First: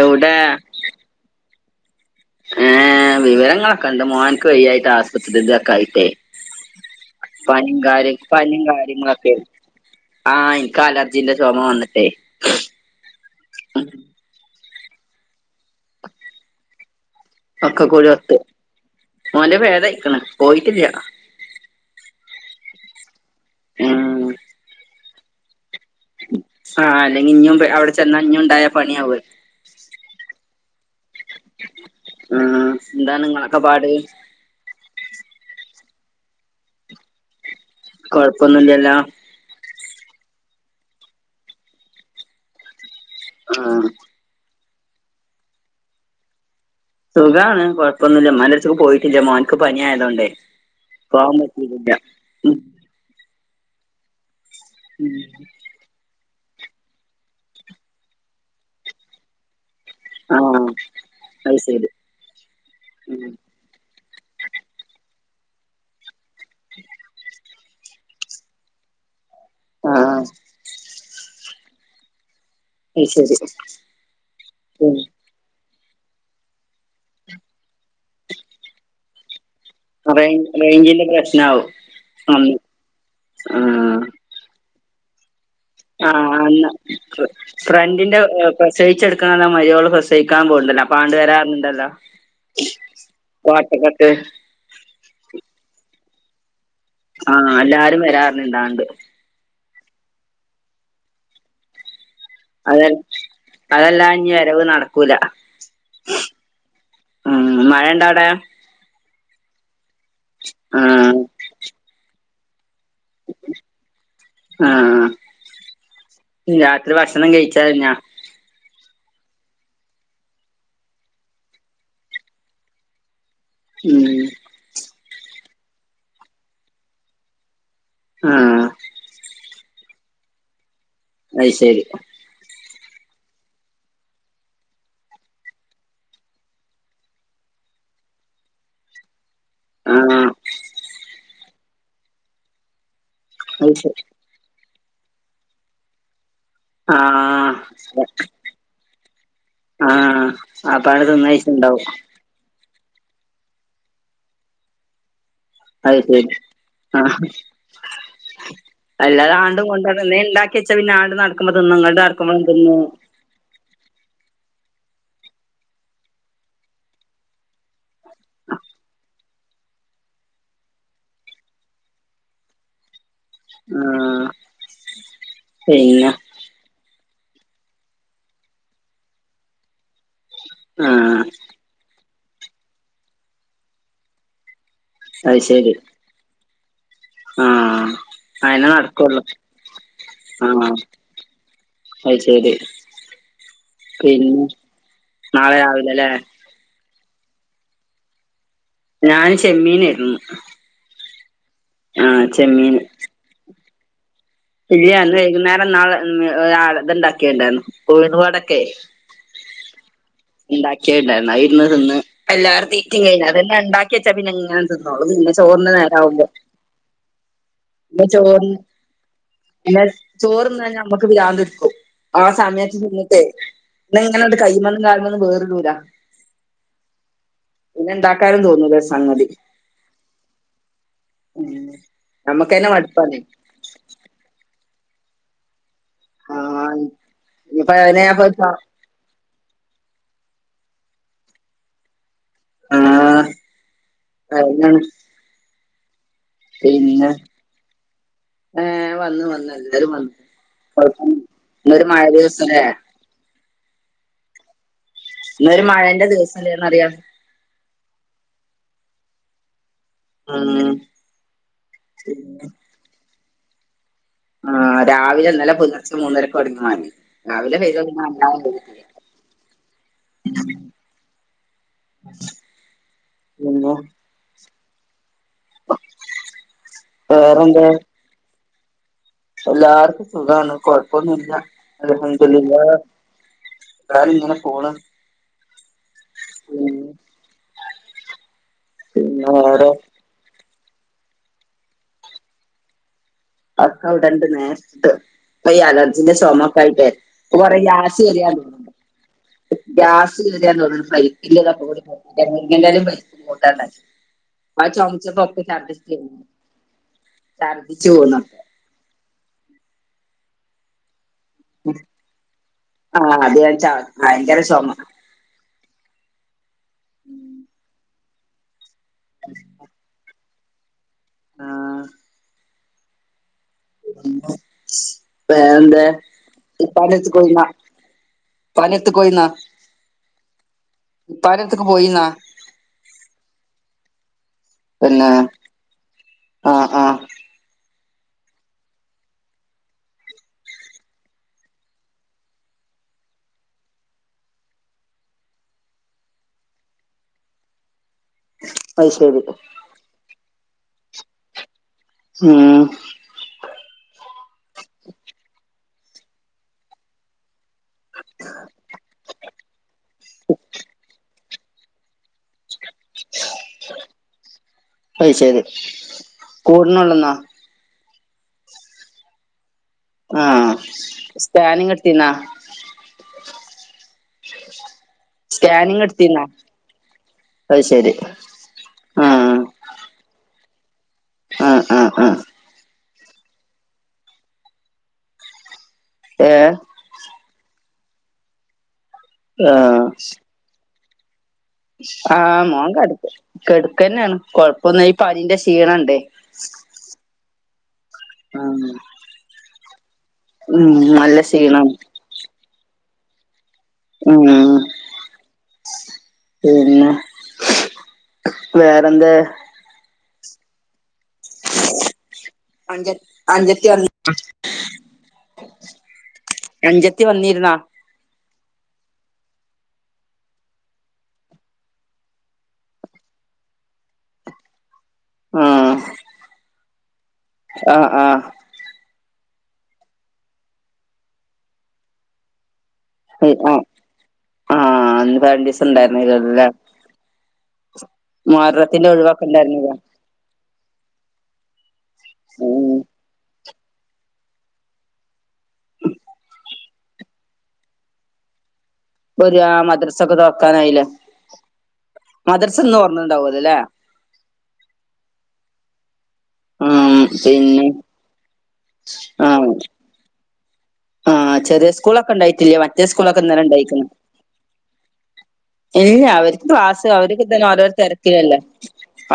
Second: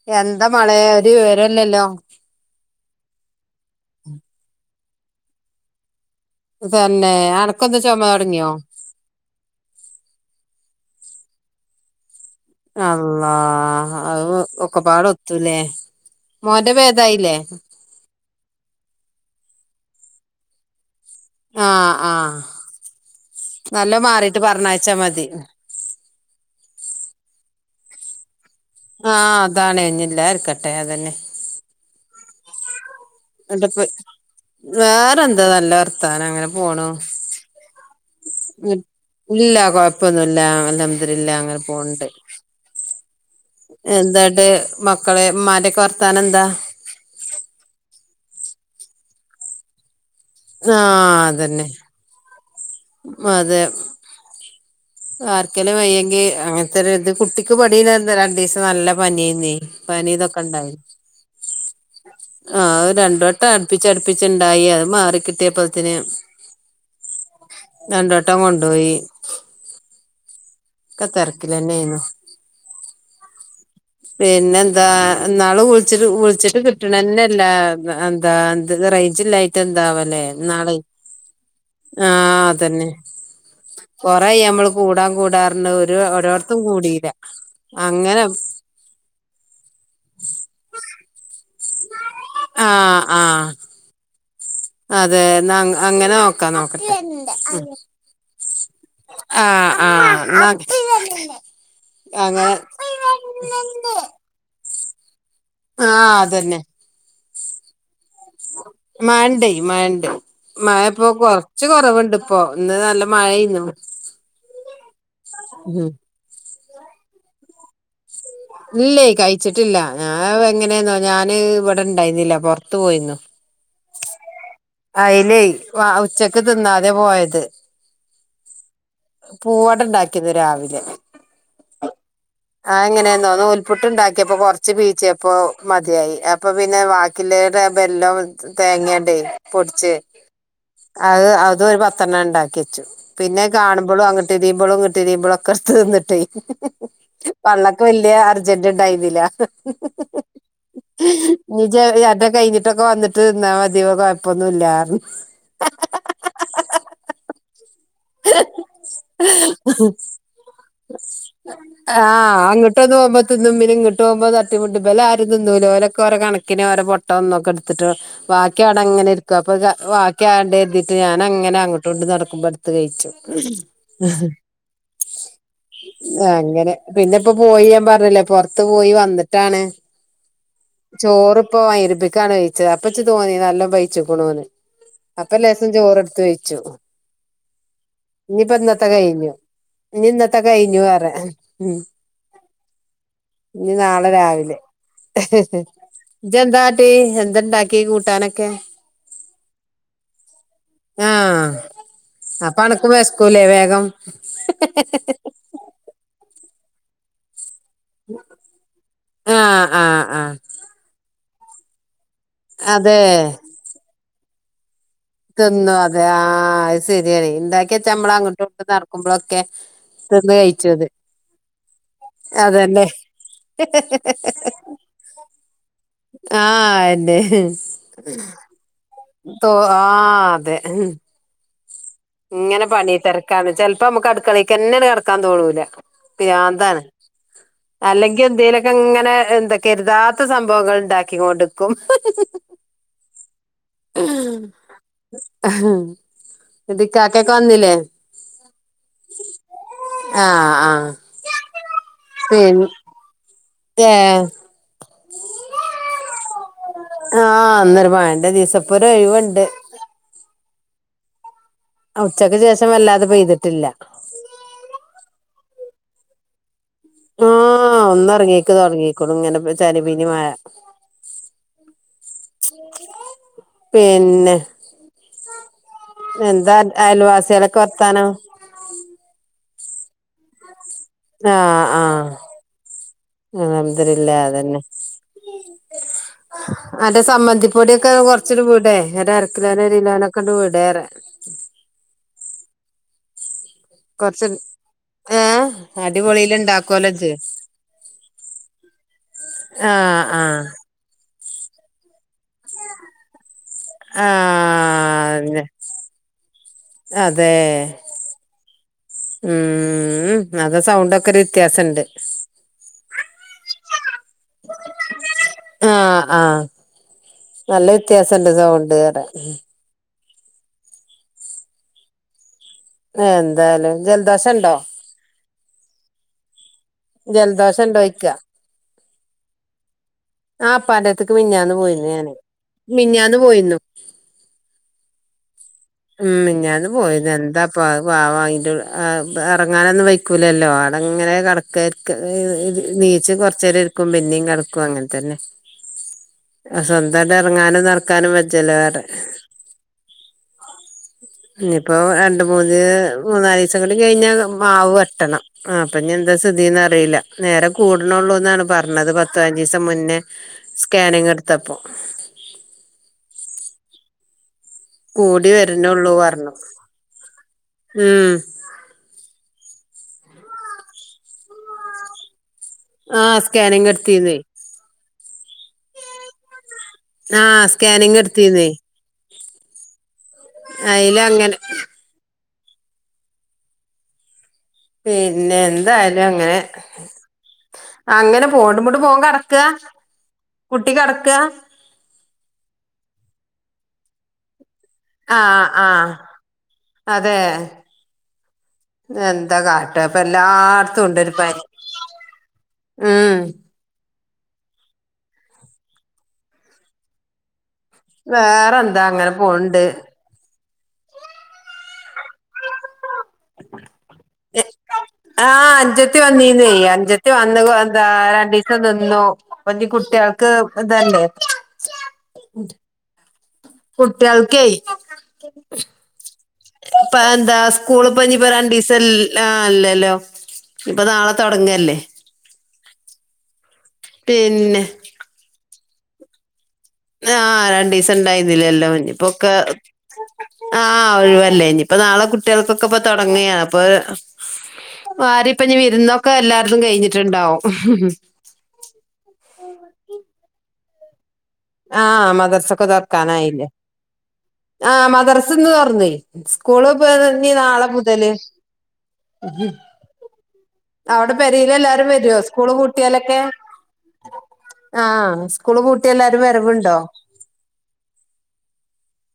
എവിടെ എന്താ മളേ ഒരു വിവരുല്ലലോ ഏഹ് വിവരങ്ങളൊക്കെ ഉണ്ട് മോൻക്ക് വയ്യായിട്ട് ആശുപത്രി ഇതൊക്കെ ആയിട്ടേ തന്നെ പനിം അനക്കൊന്ന് ചുമ കാര്യം തുടങ്ങിയോ പനി കാ [unintelligible] ആഹ് ഇൻക്ക് അലർജീന്റെ ചൊമ വന്നിട്ടെ അള്ളാ അത് ഒക്കെപാട ഒത്തൂലേ മോന്റെ ഭേദായില്ലേ ഒക്കെ കൂടി ഒത്ത് മോന്റെ ഭേദായിക്ക്ണ് പോയിട്ടില്ല്യ ആഹ് ആഹ് നല്ല ഉം മാറിട്ട് പർഞ്ഞയച്ച മതി. ആഹ് അല്ലെങ്കി ഇഞ്ഞും അവിടെ ചെന്ന ഇഞ്ഞും ഉണ്ടായ പണിയാവേ ആഹ് അതാണ് ഇഞ്ഞ്‌ ഇല്ലായിരിക്കട്ടെ അതന്നെ ഉം ന്താണ് ഇ ന്ന്ട്ട് ഇപ് വേറെന്താ നല്ല വർത്താനം അങ്ങനെ പോണു കൊഴ്പ്പൊന്നുല്ലല്ലോ ഇല്ല കൊഴ്പ്പൊന്നുല്ല അൽഹംദുലില്ലാഹ് അങ്ങനെ പോണ്ട് ആ എന്താട്ട് മക്കളെ ഇമ്മാന്റെക്കെ വർത്താനന്താ സുഖാണ്. കൊഴ്പ്പൊന്നുല്ല. ഇമ്മാന്റെട്ത്ത്ക്ക് പോയിട്ടില്ല. മോൻക്ക് പനി ആയതോണ്ടെ ആഹ് പോവാൻ അതന്നെ പറ്റീട്ടില്ല അതെ ആർക്കെലും വയ്യെങ്കി അങ്ങ ഇത്രം ഇത് കുട്ടിക്ക് പണില്ലെന്ന് രണ്ടീസം നല്ല പനിയേന്നേ പനിതൊക്കെ ഉം ഇണ്ടായ്ന്നു ആ അത് ശരി ആഹ് അത് ഉം രണ്ടുവെട്ടം അട്പ്പിച് അട്പ്പിച്ച്ണ്ടായി. അത് മാറിക്കിട്ടിയപ്പഴ്ത്തിന് രണ്ടുവെട്ടം കൊണ്ടോയി ആഹ് ആഹ് ലെന്നേന്നു അയ് ശെരി പിന്നെന്താ ഇന്നാള് വുൾച്ചിട്ട് വുൾച്ചിട്ട് കിട്ട്ണന്നെല്ല. എന്താ എന്തന്ന് റേഞ്ച് ഇല്ല യ്ട്ടെന്താവല്ലേ റേഞ്ച് ഇന്നാളെ റേഞ്ചിന്റെ പ്രശ്നാവും ആഹ് അന്ന് അതന്നെ ആഹ് കൊ റേ ആയി നമ്മള് കൂടാ കൂടാർഞ്ഞ്‌ ഒരു ആഹ് ഓരോട്ത്തും അന്ന് കൂടിയില്ല അങ്ങനെ പ്രസവിച്ചെട്ക്ക്ണാന്ന് ആ മരോള് പ്രസവിക്കാൻ പോക്ണ്ടല്ല അപ്പ ആണ്ട് വരാ ണ്ടല്ലോ ആഹ് ആഹ് കോട്ടക്കട്ട് അതെ ന്നാ അങ്ങനെ നോക്കാ നോക്കട്ടെ ആഹ് എല്ലാരും [unintelligible] ആഹ് ആഹ് അങ്ങെനെ അതെ അതെല്ലാ ഇനി വരവ് നടക്കൂല ആഹ് അതന്നെ ഉം മഴണ്ടോ അവ്ടെ മഴണ്ട് മഴണ്ട് മഴ ഇപ്പൊ ആഹ് കൊർച്ച് കൊറവുണ്ട് ഇപ്പോ ഇന്ന് നല്ല മഴെന്നു ആഹ് ഉം രാത്രി ഭക്ഷണം കഴിച് കഴിഞ്ഞ ഇല്ലെ കഴിച്ചിട്ടില്ല ഞാൻ എങ്ങനെന്നോ ഞാൻ ഇവിടെ ഇണ്ടായിരുന്നില്ല പൊർത്തു പോയിന്നു ഉം അയിലേ ഉച്ചക്ക് തിന്നാതെ പോയത് ആഹ് പൂവാട ഉണ്ടാക്കിന്നു രാവിലെ അയ്ശരി ആയ് എങ്ങനെ എന്തോന്ന നുൽപുട്ടുണ്ടാക്കിയപ്പോ കൊർച്ച് പീച്ചിയപ്പോ മതിയായി അപ്പൊ പിന്നെ വാക്കിലടെ ബെല്ലം തേങ്ങേടെ പൊട്ച്ച് ആഹ് അത് അത് ഒരു പത്തെണ്ണം ഇണ്ടാക്കി വെച്ചു പിന്നെ അത് ശരി കാണുമ്പോളും അഹ് [unintelligible] ആഹ് ഇപ്പൊ വല്യ അർജന്റിണ്ടായിർന്നില്ല ആഹ് അപ്പാട് നിജ്ജ് തിന്നയിച്ചിണ്ടാവും അന്റെ കഴിഞ്ഞി ട്ടൊക്കൊ വന്നിട്ട് തിന്നാ മതിവൊ കൊയ്പ്പോന്നു ഇല്ലാർഞ്ഞ് അയ്ശരി ആഹ് അല്ലാതാണ്ടും കൊണ്ട് കൊഴപ്പൊന്നുമില്ലാന്ന് നടന്ന് നി ണ്ടാക്കി വെച്ചാ പിന്നെ ആണ്ട് നടക്കുമ്പ തിന്ന ഇങ്ങട്ട് നടക്കമ്പ ആഹ് തിന്ന് അങ്ങോട്ടൊന്ന് പോകുമ്പോ തിന്നും പിന്നിങ്ങട്ട് പോമ്പ തട്ടിമുട്ടി ഇബലാരും തിന്നൂല്ല ഓലൊക്കൊ ഓലകണക്കിന് ഓര പൊട്ട ഒന്നൊക്കെ എടുത്തിട്ട് വാക്കി അവ്ടങ്ങനെ ഇരിക്കും അപ്പ വാ വാക്കി ആടെ എർതിട്ട് ഞാനങ്ങനെ അങ്ങട്ടുവിങ്ങട്ടു നടക്കുമ്പ ഇട്ത്ത് കഴ്ച്ചും ആ പിന്നെ അങ്ങനെ പിന്നെ ഇപ്പ പോയി ഞാൻ പർഞ്ഞില്ലേ പൊർത്ത് പോയി വന്നിട്ടാണ് ആ ചോറിപ്പ മൈരിപ്പിക്കാണ് കയിച്ചത് അപ്പച്ച് തോന്നി നല്ല പയ്ച്ചുക്ക്ണൂന്ന് അപ്പ അത് ലേസം ശരി ചോറെടുത്ത് കയ്ച്ചു ആ ഇനിയിപ്പ അങ്ങനെ ഇന്നത്തെ നടക്കുള്ളു കഴിഞ്ഞു ഇനി ഇന്നത്തെ കഴിഞ്ഞു പറേ ഉം അയ്ശരി ഇനി നാളെ രാവിലെ നാളെ രാവിലെ അല്ലേ ഇജ്ജെന്താട്ടി എന്താണ്ടാക്കി കൂട്ടാനൊക്കെ ഞാന് ചെമ്മീനായിർന്നു ആഹ് അപ്പ ചെമ്മീൻ അന്ക്കു വെശ്ക്കൂല്ലെ വേഗം ഇല്ല്യ ഇന്ന് വൈകുന്നേരം നാളെ ആള് ഇതിണ്ടാക്കിയണ്ടായിരുന്നു ഉഴ്ന്ന് വടൊക്കെ ആഹ് ആഹ് ആഹ് ഇണ്ടാക്കിയണ്ടായിരുന്നു അയിരുന്ന് തിന്ന് എല്ലാറ് തീറ്റി അതെ കഴിഞ്ഞ് അതന്നെ ഇണ്ടാക്കി വെച്ചാ പിന്നെ ഇങ്ങനെ തിന്നോളു പിന്നെ ചോറിന് തിന്നു അതെ നേരാവുമ്പൊ ആഹ് അത് ശരിയാണ് ഇണ്ടാക്കി വെച്ച പിന്നെ നമ്മള് അങ്ങോട്ടും ചോറി ഇങ്ങോട്ടും നടക്കുമ്പോഴൊക്കെ പിന്നെ തിന്ന് ചോറ്ന്നഴിഞ്ഞ കഴിച്ചത് ഞമ്മക്ക് പ്രാന്തിടിക്കും ആ സമയത്ത് അതന്നെ തിന്നിട്ടേ എന്നിങ്ങനെ അങ്ങട്ട് കൈയ്യുമേന്നും കാല്മ്മേന്നുംവേറുടൂല്ല ആഹ് അതെന്നെ ഇണ്ടാക്കാനും തോന്നൂല സംഗതി തോ ആഹ് അതെ ഉം ഇങ്ങനെ നമ്മക്കന്നെ പണി മടുപ്പാണ് തെരക്കാന്ന് ചെൽ പ്പൊമുക്ക് അടുക്കളേക്കന്നെ അങ്ങട്ട് കടക്കാൻ തോന്നൂല പ്രാന്താണ് ആഹ് ഇനിപ്പ അതിനെ അല്ലെങ്കി ഞാപ്പ എന്തേലൊക്കെ ഇങ്ങനെ എന്തെ കെർതാത്ത സംഭവങ്ങൾ ഇണ്ടാക്കികോണ്ടിക്കും ആഹ് ഉം അതെന്നാണ് പിന്നെ എന്തിക്കാക്കെക്കെ വന്നില്ലെ ഏഹ് വന്നു വന്നു എല്ലാരും വന്നു ആഹ് ആഹ് കൊഴപ്പൊന്നില്ല ഇന്നൊരു മഴ ദിവസല്ലേ പിന് ഏഹ് ഇന്നൊരു മഴേന്റെ ദിവസല്ലേന്നറിയ ആഹ് ഇന്നൊരു മഴേന്റെ ദിവസ ഇപ്പൊരു ഒഴിവൊണ്ട് ഉം ഉച്ചക്ക് ശേഷം വല്ലാതെ പെയ്തിട്ടില്ല ആഹ് രാവിലെ ഇന്നലെ പുലർച്ചെ മൂന്നര ആഹ് ഒന്നൊറങ്ങീക്ക് പെയ്തിട്ടില്ല തൊട്ങ്ങീക്ക്ണു ഇങ്ങനെ ചരി പിനി മഴ പിന്നെ എന്താ അയൽവാസിയാലൊക്കെ വർത്താനം എല്ലാവർക്കും സുഖാണ് കൊയ് ആഹ് ആഹ് അൽഹമ്ദിലിള്ള എല്ലാരും ഇങ്ങനെ അതന്നെ പോണ് ഉം അന്റെ സമ്മന്തിപ്പൊടിക്കെ കൊർച്ചിട് വിടേ ഒരു പിന്നെ അരക്കിലോന വേറെ ഒരു കിലോനൊ കിണ്ട് വിടേ [unintelligible] അക്ക വിടണ്ട് കൊറച്ച് നേരിട്ട് ഏ ഇപ്പയ് അലർജീന്റെ അടിപൊളിൽ ചെമക്ക ആയിട്ടെ ഇണ്ടാക്കുവല്ലോ ഇജ്ജ് ഇപ്പ കൊറെ യാശേറിയാണ്‌ടെ ആഹ് ഗ്യാസ് ആഹ് കേറിയാന്ന്തോന്നണു ഫ്ലൈറ്റിന്റെതക്കൊക്കൂടി മുറിങ്ങന്റെലിം പരിപ്പും കൂട്ടാണ്ടാക്കി ആ ചൊമ്ച്ചപ്പം ആഹ് ഒക്കെ ഛർദിച്ചേ അതേ ഉം അത സൗണ്ടൊക്കെ ഒരു വ്യത്യാസണ്ട് ആഹ് അത്കഴിച്ച ഭയങ്കര ചൊമ ആഹ് ആഹ് നല്ല വ്യത്യാസംണ്ട് സൗണ്ട് പറിയ ആഹ് എന്തായാലും ജലദോഷണ്ടോ വേറെന്തേ ഉപ്പാന്റെട്ത്ത്ക്ക് പോയിനോ ജലദോഷണ്ടോയ്ക്ക പ്പാന്റെട്ത്ത്ക്കു പോയിന്നോ ആഹ് പാന്റട്ത്തേക്ക് മിഞ്ഞാന്ന് പോയിന്നു പോയിന്നാ ഞാന് മിഞ്ഞാന്ന് പോയിർന്നു പിന്നെ ഉം ആഹ് മിഞ്ഞാന്ന് ആഹ് പോയതാ എന്താ പ്പാ പാവായിട്ടു അ എർങ്ങാനൊന്നും വയ്ക്കൂലല്ലോ ആവ്ടങ്ങനെ കെടക്കാ ക്ക് [unintelligible] നീച്ച് കൊറച്ചേരം ഇർക്കും പിന്നിം കെട്ക്കും അങ്ങൻത്തന്നെ സ്വന്തായിട്ട് എർങ്ങാനും നട്ക്കാനും വെജല്ലോറിയ അത് ശരി ഇനിപ്പോ രണ്ട് ഉം മൂന്ന് മൂന്നാലീസം കണ്ട് കഴിഞ്ഞാൽ മാവ് വെട്ടണം ആ അപ്പൊ ഞ് എന്താചാ ഇതീന്ന് അറീല്ല നേരെ കൂട്ണള്ളൂന്നാണ് പർ ഞ്ഞത് പത്തു പയ്ഞ്ഞീസം മുന്നേ സ്കാനിങ് ഇട്ത്തപ്പോ അയ് കൂടി ശെരി വരണുള്ളൂ പറഞ്ഞു കൂട്ണൊള്ളൂന്നോ ഉം ആഹ് സ്കാനിങ് ഇട്ത്തിനോ ആഹ് സ്കാനിങ് ഇട്ത്തീനു സ്കാനിങ് ഇട് ത്തിര്ന്നോ ആ അയ് ശെരി സ്കാനിങ് എടുത്തീന്നേ അയ്ലങ്ങനെ ആഹ് ആഹ് ആഹ് പിന്നെ എന്തായാലും അങ്ങനെ ഏഹ് അങ്ങനെ പോണ്ട് [unintelligible] ക്ക് ആഹ് കുട്ടി കടക്കാ ആഹ് മോൻ കട്ക്ക കെടക്കന്നെണ് കൊഴ് ഇപ്പൊന്നെ ഈ പനിന്റെ ആഹ് ആഹ് ക്ഷീണണ്ടേ അതെ ആഹ് എന്താ കാട്ടാ അപ്പ ഉം എല്ലായിടത്തും ഉണ്ടൊരു നല്ല പ ക്ഷീണം ആഹ് ആഹ പിന്നെ വേറെ എന്താ വേറെന്ത് ങ്ങനെ പോൻണ്ട് അഞ്ച് ആഹ അഞ്ചത്തി വന്നീന്ന് അഞ്ചത്തി വന്ന് ആഹ രണ്ടീസം നിന്നു ഇപ്പ ഞ്ഞ് കുട്ടികൾക്ക് ഇതല്ലേ കുട്ട്യാൾക്കെ ആഹ് ഇപ്പ എന്താ ആഹ് സ്കൂള് പഞ്ഞി പോരാൻ ആഹ് രണ്ടീസം ലാ അല്ലല്ലോ ഇപ്പൊ നാളെ തൊടങ്ങല്ലേ ഉം ആ ഹആ പിന്നെ ഇപ്പരണ്ടീസം ഇണ്ടായിരുന്നല്ലലെ ആ ഹ രണ്ടിസെണ്ടായിരുന്നില്ലേല്ലാം ഇഞ്ഞ് ഇപ്പൊക്കെ ഒഴിവാക്കണ്ടായിരുന്നില്ല ആഹ ഒഴിവല്ലെ ഇനിയിപ്പ നാളെ കുട്ടികൾക്കൊക്കെ ഉം ഇപ്പ തൊ തുടങ്ങാണ് അപ്പൊ പാറി വെരുന്നൊക്കെ എല്ലാവർക്കും കഴിഞ്ഞിട്ടുണ്ടാവും ഹും ഹും ഒരു ആഹ മദ്രസ്സൊക്കെ തൊറക്കാനായില്ലെ ആഹ മദ്രസ്സോക്കെ തൊർക്കാനായില്ലേ തുറന്നുണ്ടാവുമല്ലോല്ലേ ആഹമദ്രസ്സയിന്നു തൊർന്ന് സ്കൂളിപ്പോ ഉം ഇനി നാളെ പിന്നെ മുതല് ആഹ് അവിടെ ആഹ് പെരേല് ചെറിയ എല്ലാരും സ്കൂളൊക്കെ വരുവോ സ്കൂള് ഉണ്ടായിട്ടില്ലേ മറ്റേ പൂട്ടിയാലൊക്കെ സ്കൂളൊക്കെ ഇന്നലെ ഉണ്ടായിക്കണ് ആഹ സ്കൂള് പൂട്ടിയ ഇല്ല എല്ലാ അവർക്ക് ക്ലാസ് അവർക്ക് ഇ തന്നെ ഓരോര തെരക്കിലല്ലേ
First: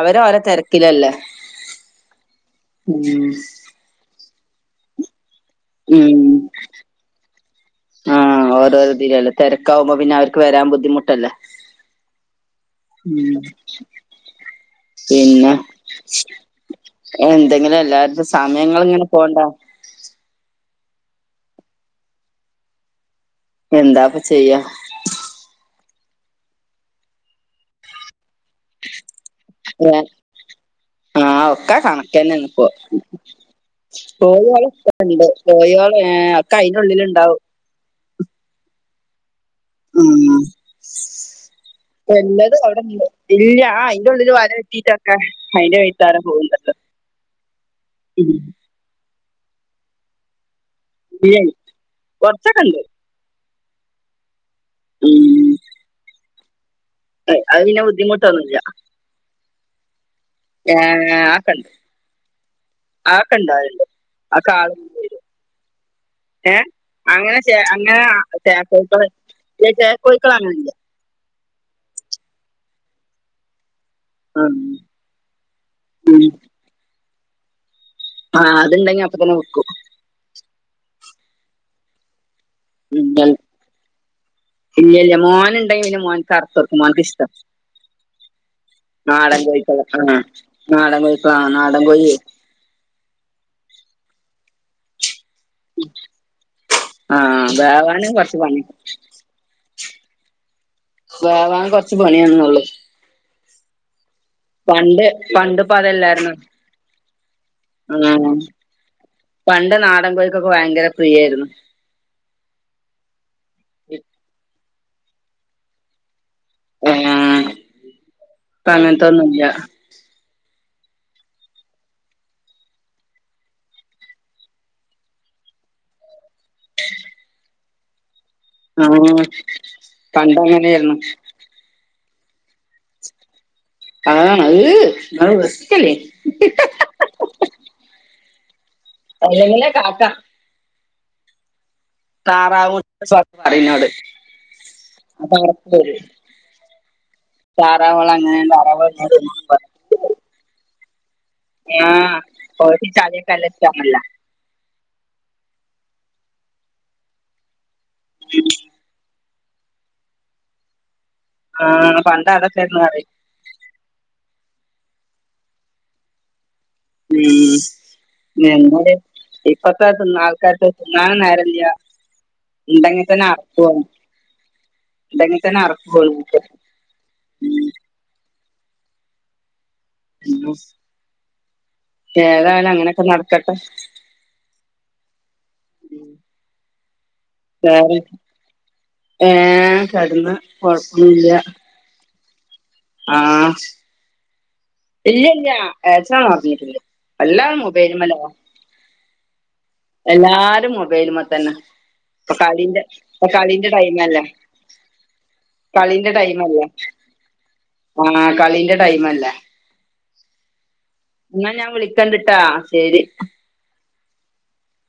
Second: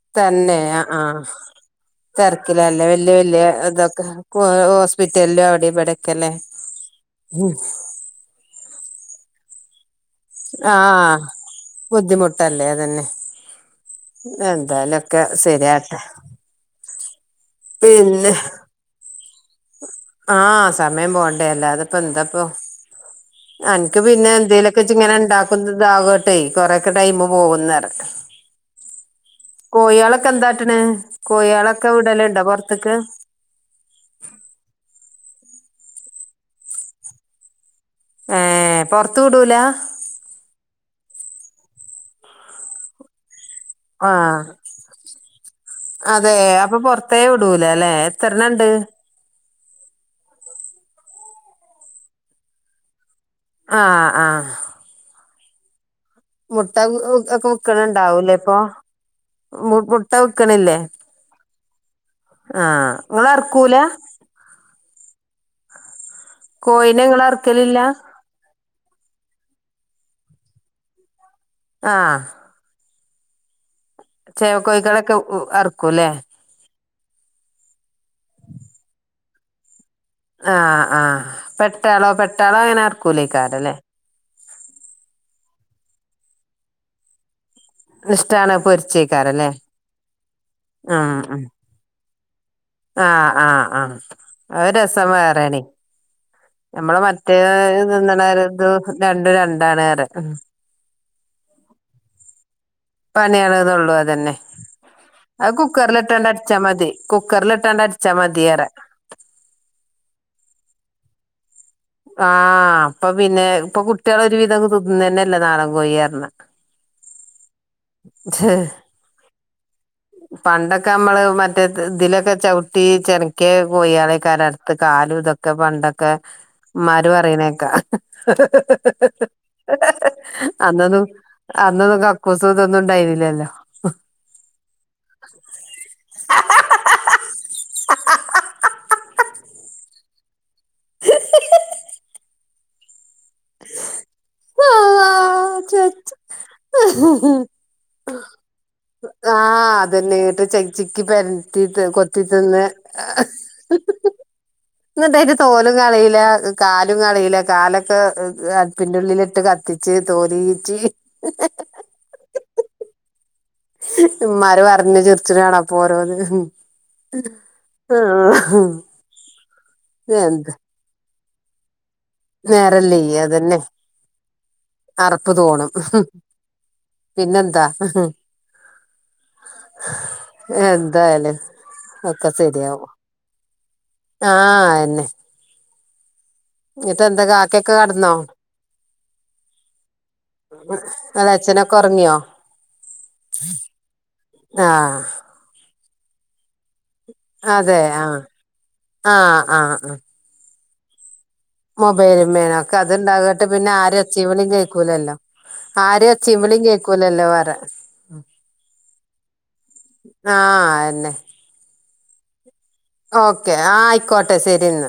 അവര ഓരോ തെരക്കിലല്ലേ തെരക്കിലാല്ലേ വല്യ വല്യ ഇതൊക്കെ ഹോസ്പിറ്റലില് അവിടെ ഇവിടെക്കല്ലേ ആഹ ഓരോരിതിലല്ലേ തെരക്കാവുമ്പോ പിന്നെ അവർക്ക് വരാൻ ആഹ് ബുദ്ധിമുട്ടല്ലേ ബുദ്ധിമുട്ടല്ലേ അതന്നെ ഉം എന്തായാലൊക്കെ ശെരിയാവട്ടെ എന്തെങ്കിലു എല്ലാര്ക്കും സമയങ്ങള്ങ്ങനെ പോണ്ടെ ആഹ് സമയം പോണ്ടേ അല്ലാതെപ്പോ എന്താപ്പൊ അൻക്ക് എന്താപ്പ പിന്നെ ചെയ്യാ എന്തേലൊക്കെ ച്ച് ങ്ങനെ ണ്ടാക്കും താകോട്ടെ കൊറെക്കെ ടൈമ് പോകുന്നറയ ഏഹ് എന്താട്ടണ് ആഹ ഒക്കെ കോഴിയാളൊക്കെ വിടലുണ്ടോ കണക്കന്നെണ് ഇപോ പൊറത്ത്ക്ക് കോഴിയാളൊക്കെണ്ട് കോഴിയാളേ ഒക്കയ്ന്റൊള്ളില് ണ്ടാവും ഏഹ് പൊർത്ത് വിടൂല ഉം എല്ലാതും അവിടെണ്ട് ഇല്ല ആഹ് അയ്ന്റൊള്ളില് വലട്ടീട്ടൊക്കെ അയ്ന്റെ വൈത്താലെ അതെ പോകുംന്നണ്ട് അപ്പൊ പൊറത്തേ വിടൂല അല്ലെ എത്രണ്ണണ്ട് കൊർച്ചൊക്കണ്ട് ആഹ് ആഹ് ഉം മുട്ട വി അത് പിന്നെ വിക്ക്ണ്ണ്ടാകുല്ലെപ്പൊ ബുദ്ധിമുട്ടൊന്നുല്ല മു മു ട്ട വിക്ക്ണില്ലേ ഏഹ് ആക്കെണ്ട് ആഹ് ങ്ങളർക്കൂല ആ കാ ഏ കോയിനെ അങ്ങനെ ചേ ഇങ്ങളറക്കലില്ല അങ്ങനെ ചേക്കോയിക്കള് ഇല്ല ചേ കോയിക്കളണ് ള്ളത് ആഹ് ഉം ചേക്കോഴിക്കളൊക്കെ അർക്കുംല്ലേ ഉം ആഹ് അത്ണ്ടെങ്കി അപ്പൊ തന്നെ വെക്കും ആഹ് ആഹ് പെട്ടാളോ ഉം പെട്ടാളങ്ങനർക്കൂലേക്കാരല്ലേ ഇല്ല്യല്ല മോന് ണ്ടെങ്കില് മോൻക്കർത്തെക്കും മോൻക്കിഷ്ട [unintelligible] ഇഷ്ട്ടാണ് പൊരിച്ചേക്കരല്ലേ കോഴിക്കള് ആഹ് നാടൻ ആഹ് കോഴിക്കളാ ആഹ് നാടൻ കോഴി ആഹ് ആഹ് ആഹ് അത് രസം വേറെണെയ് നമ്മള് മറ്റേ ആഹ് മാരി വേവാന് തിന്ന്ണ കൊറച്ച് മാരി പണി ഇത് രണ്ടും രണ്ടാണ് റയ വേവാൻ കൊർച്ച് പണിയാന്നൊള്ളൂ പണിയാണ്ന്നൊള്ളൂ അതന്നെ പണ്ട് അത് പണ്ടിപ്പ അതല്ലാരുന്നോ കുക്കർല്ട്ടാണ്ടട്ച്ചാ മതി കുക്കർല്ട്ടാണ്ടട്ച്ചാ ആഹ് മതി പറയ പണ്ട് നാടൻ കോയിക്കൊക്കെ ഭയങ്കര പ്രിയേര്ന്നു ആഹ് അപ്പൊ പിന്നെ പ്പ കുട്ടിയാളൊരു വിതൊന്നും തിന്നെല്ല നാടം കോയിയാർന്ന ഏഹ് പ്പ ങ്ങൻത്തൊന്നുല്ല പണ്ടൊക്കമ്മള് മറ്റേ ത് തിലൊക്കെ ചവ്ട്ടി ചെനക്ക്യെ കോയിയാളെക്കരർത്ത് കാലു തൊ ക്കെ പണ്ടൊക്കെ മ്മാര് പറീണേക്കാ ആഹ് പണ്ടങ്ങനെയായിരുന്നു അന്നൊന്നും അന്നൊന്നും കക്കൂസുതൊന്നും ണ്ടായ്ന്നില്ലല്ലോ അതാണ് അഹ് അത് സ്ട്ടല്ലെയ്നു അല്ലെങ്കിലെ കണക്കാ താറാവും [unintelligible] [unintelligible] താറാവുകള് ഇങ്ങനെ തിന്നും പറയും ആഹ് അതന്നെ ന്നട്ട് ച ചിക്ക് പരക്കി കൊത്തിത്തിന്ന് ചളിയൊക്കല്ലഷ്ട്ടാനല്ലോ ന്നട്ടയ്ന്റെ തോലും കളയില കാലും കളയില കാലൊക്കെ അട്പിന്റൊള്ളില ട്ട് കത്തിച്ച് തോല് കീച്ചി ആഹ് പണ്ടതൊക്കൊര്ന്നു പറിയും മ്മാര് പർഞ് ചിർച്ച്ണാണപ്പോരോന്ന് ഉം [unintelligible] ഇപ്പത്തേ എന്ത് തിന്നാൾക്കാര്ക്ക് തിന്നാ നേരല്ല നേരല്ലേ ണ്ടെങ്കി തന്നെ അതന്നെ അർപ്പു ആണ് അറപ്പ് ണ്ടെങ്കി തന്നെ തോണും അർപ്പു ഉം എന്തായ്ലും ഒക്കെ ഏതായാലും സെര്യാവും അങ്ങനെയൊക്കെ നടക്കട്ടെ ആഹ് അയന്നെ എന്നിട്ട് എന്താ കാ വേറെ ഏഹ് കെടന്ന് കൊഴപ്പൊന്നില്ല കൊറങ്ങിയോ ആഹ് ആഹ് ഇല്ല്യ ഇല്ല [unintelligible] അതെ മൊബൈലുമ്മലാ ആഹ് ആഹ് ആഹ് എല്ലാരും മൊബൈല്മ്മത്തന്നെ മൊബൈലുമ്മേന ഒക്കെ അതുണ്ടാകട്ട് പിന്നെ ആരെ ടൈമല്ലേ ഒച്ചേ വിളി കേക്കൂലല്ലോ ആരെ കളീന്റെ ഒച്ചേ വിളി ടൈമല്ലേ കേക്കൂലല്ലോ പറ ആഹ് കളീന്റെ ടൈമല്ലേ ആഹ് യെന്നെ എന്നാ ഞാൻ വിളിക്കണ്ടിട്ടാ ശെരി ഓക്കെ ആയിക്കോട്ടെ സെരിന്ന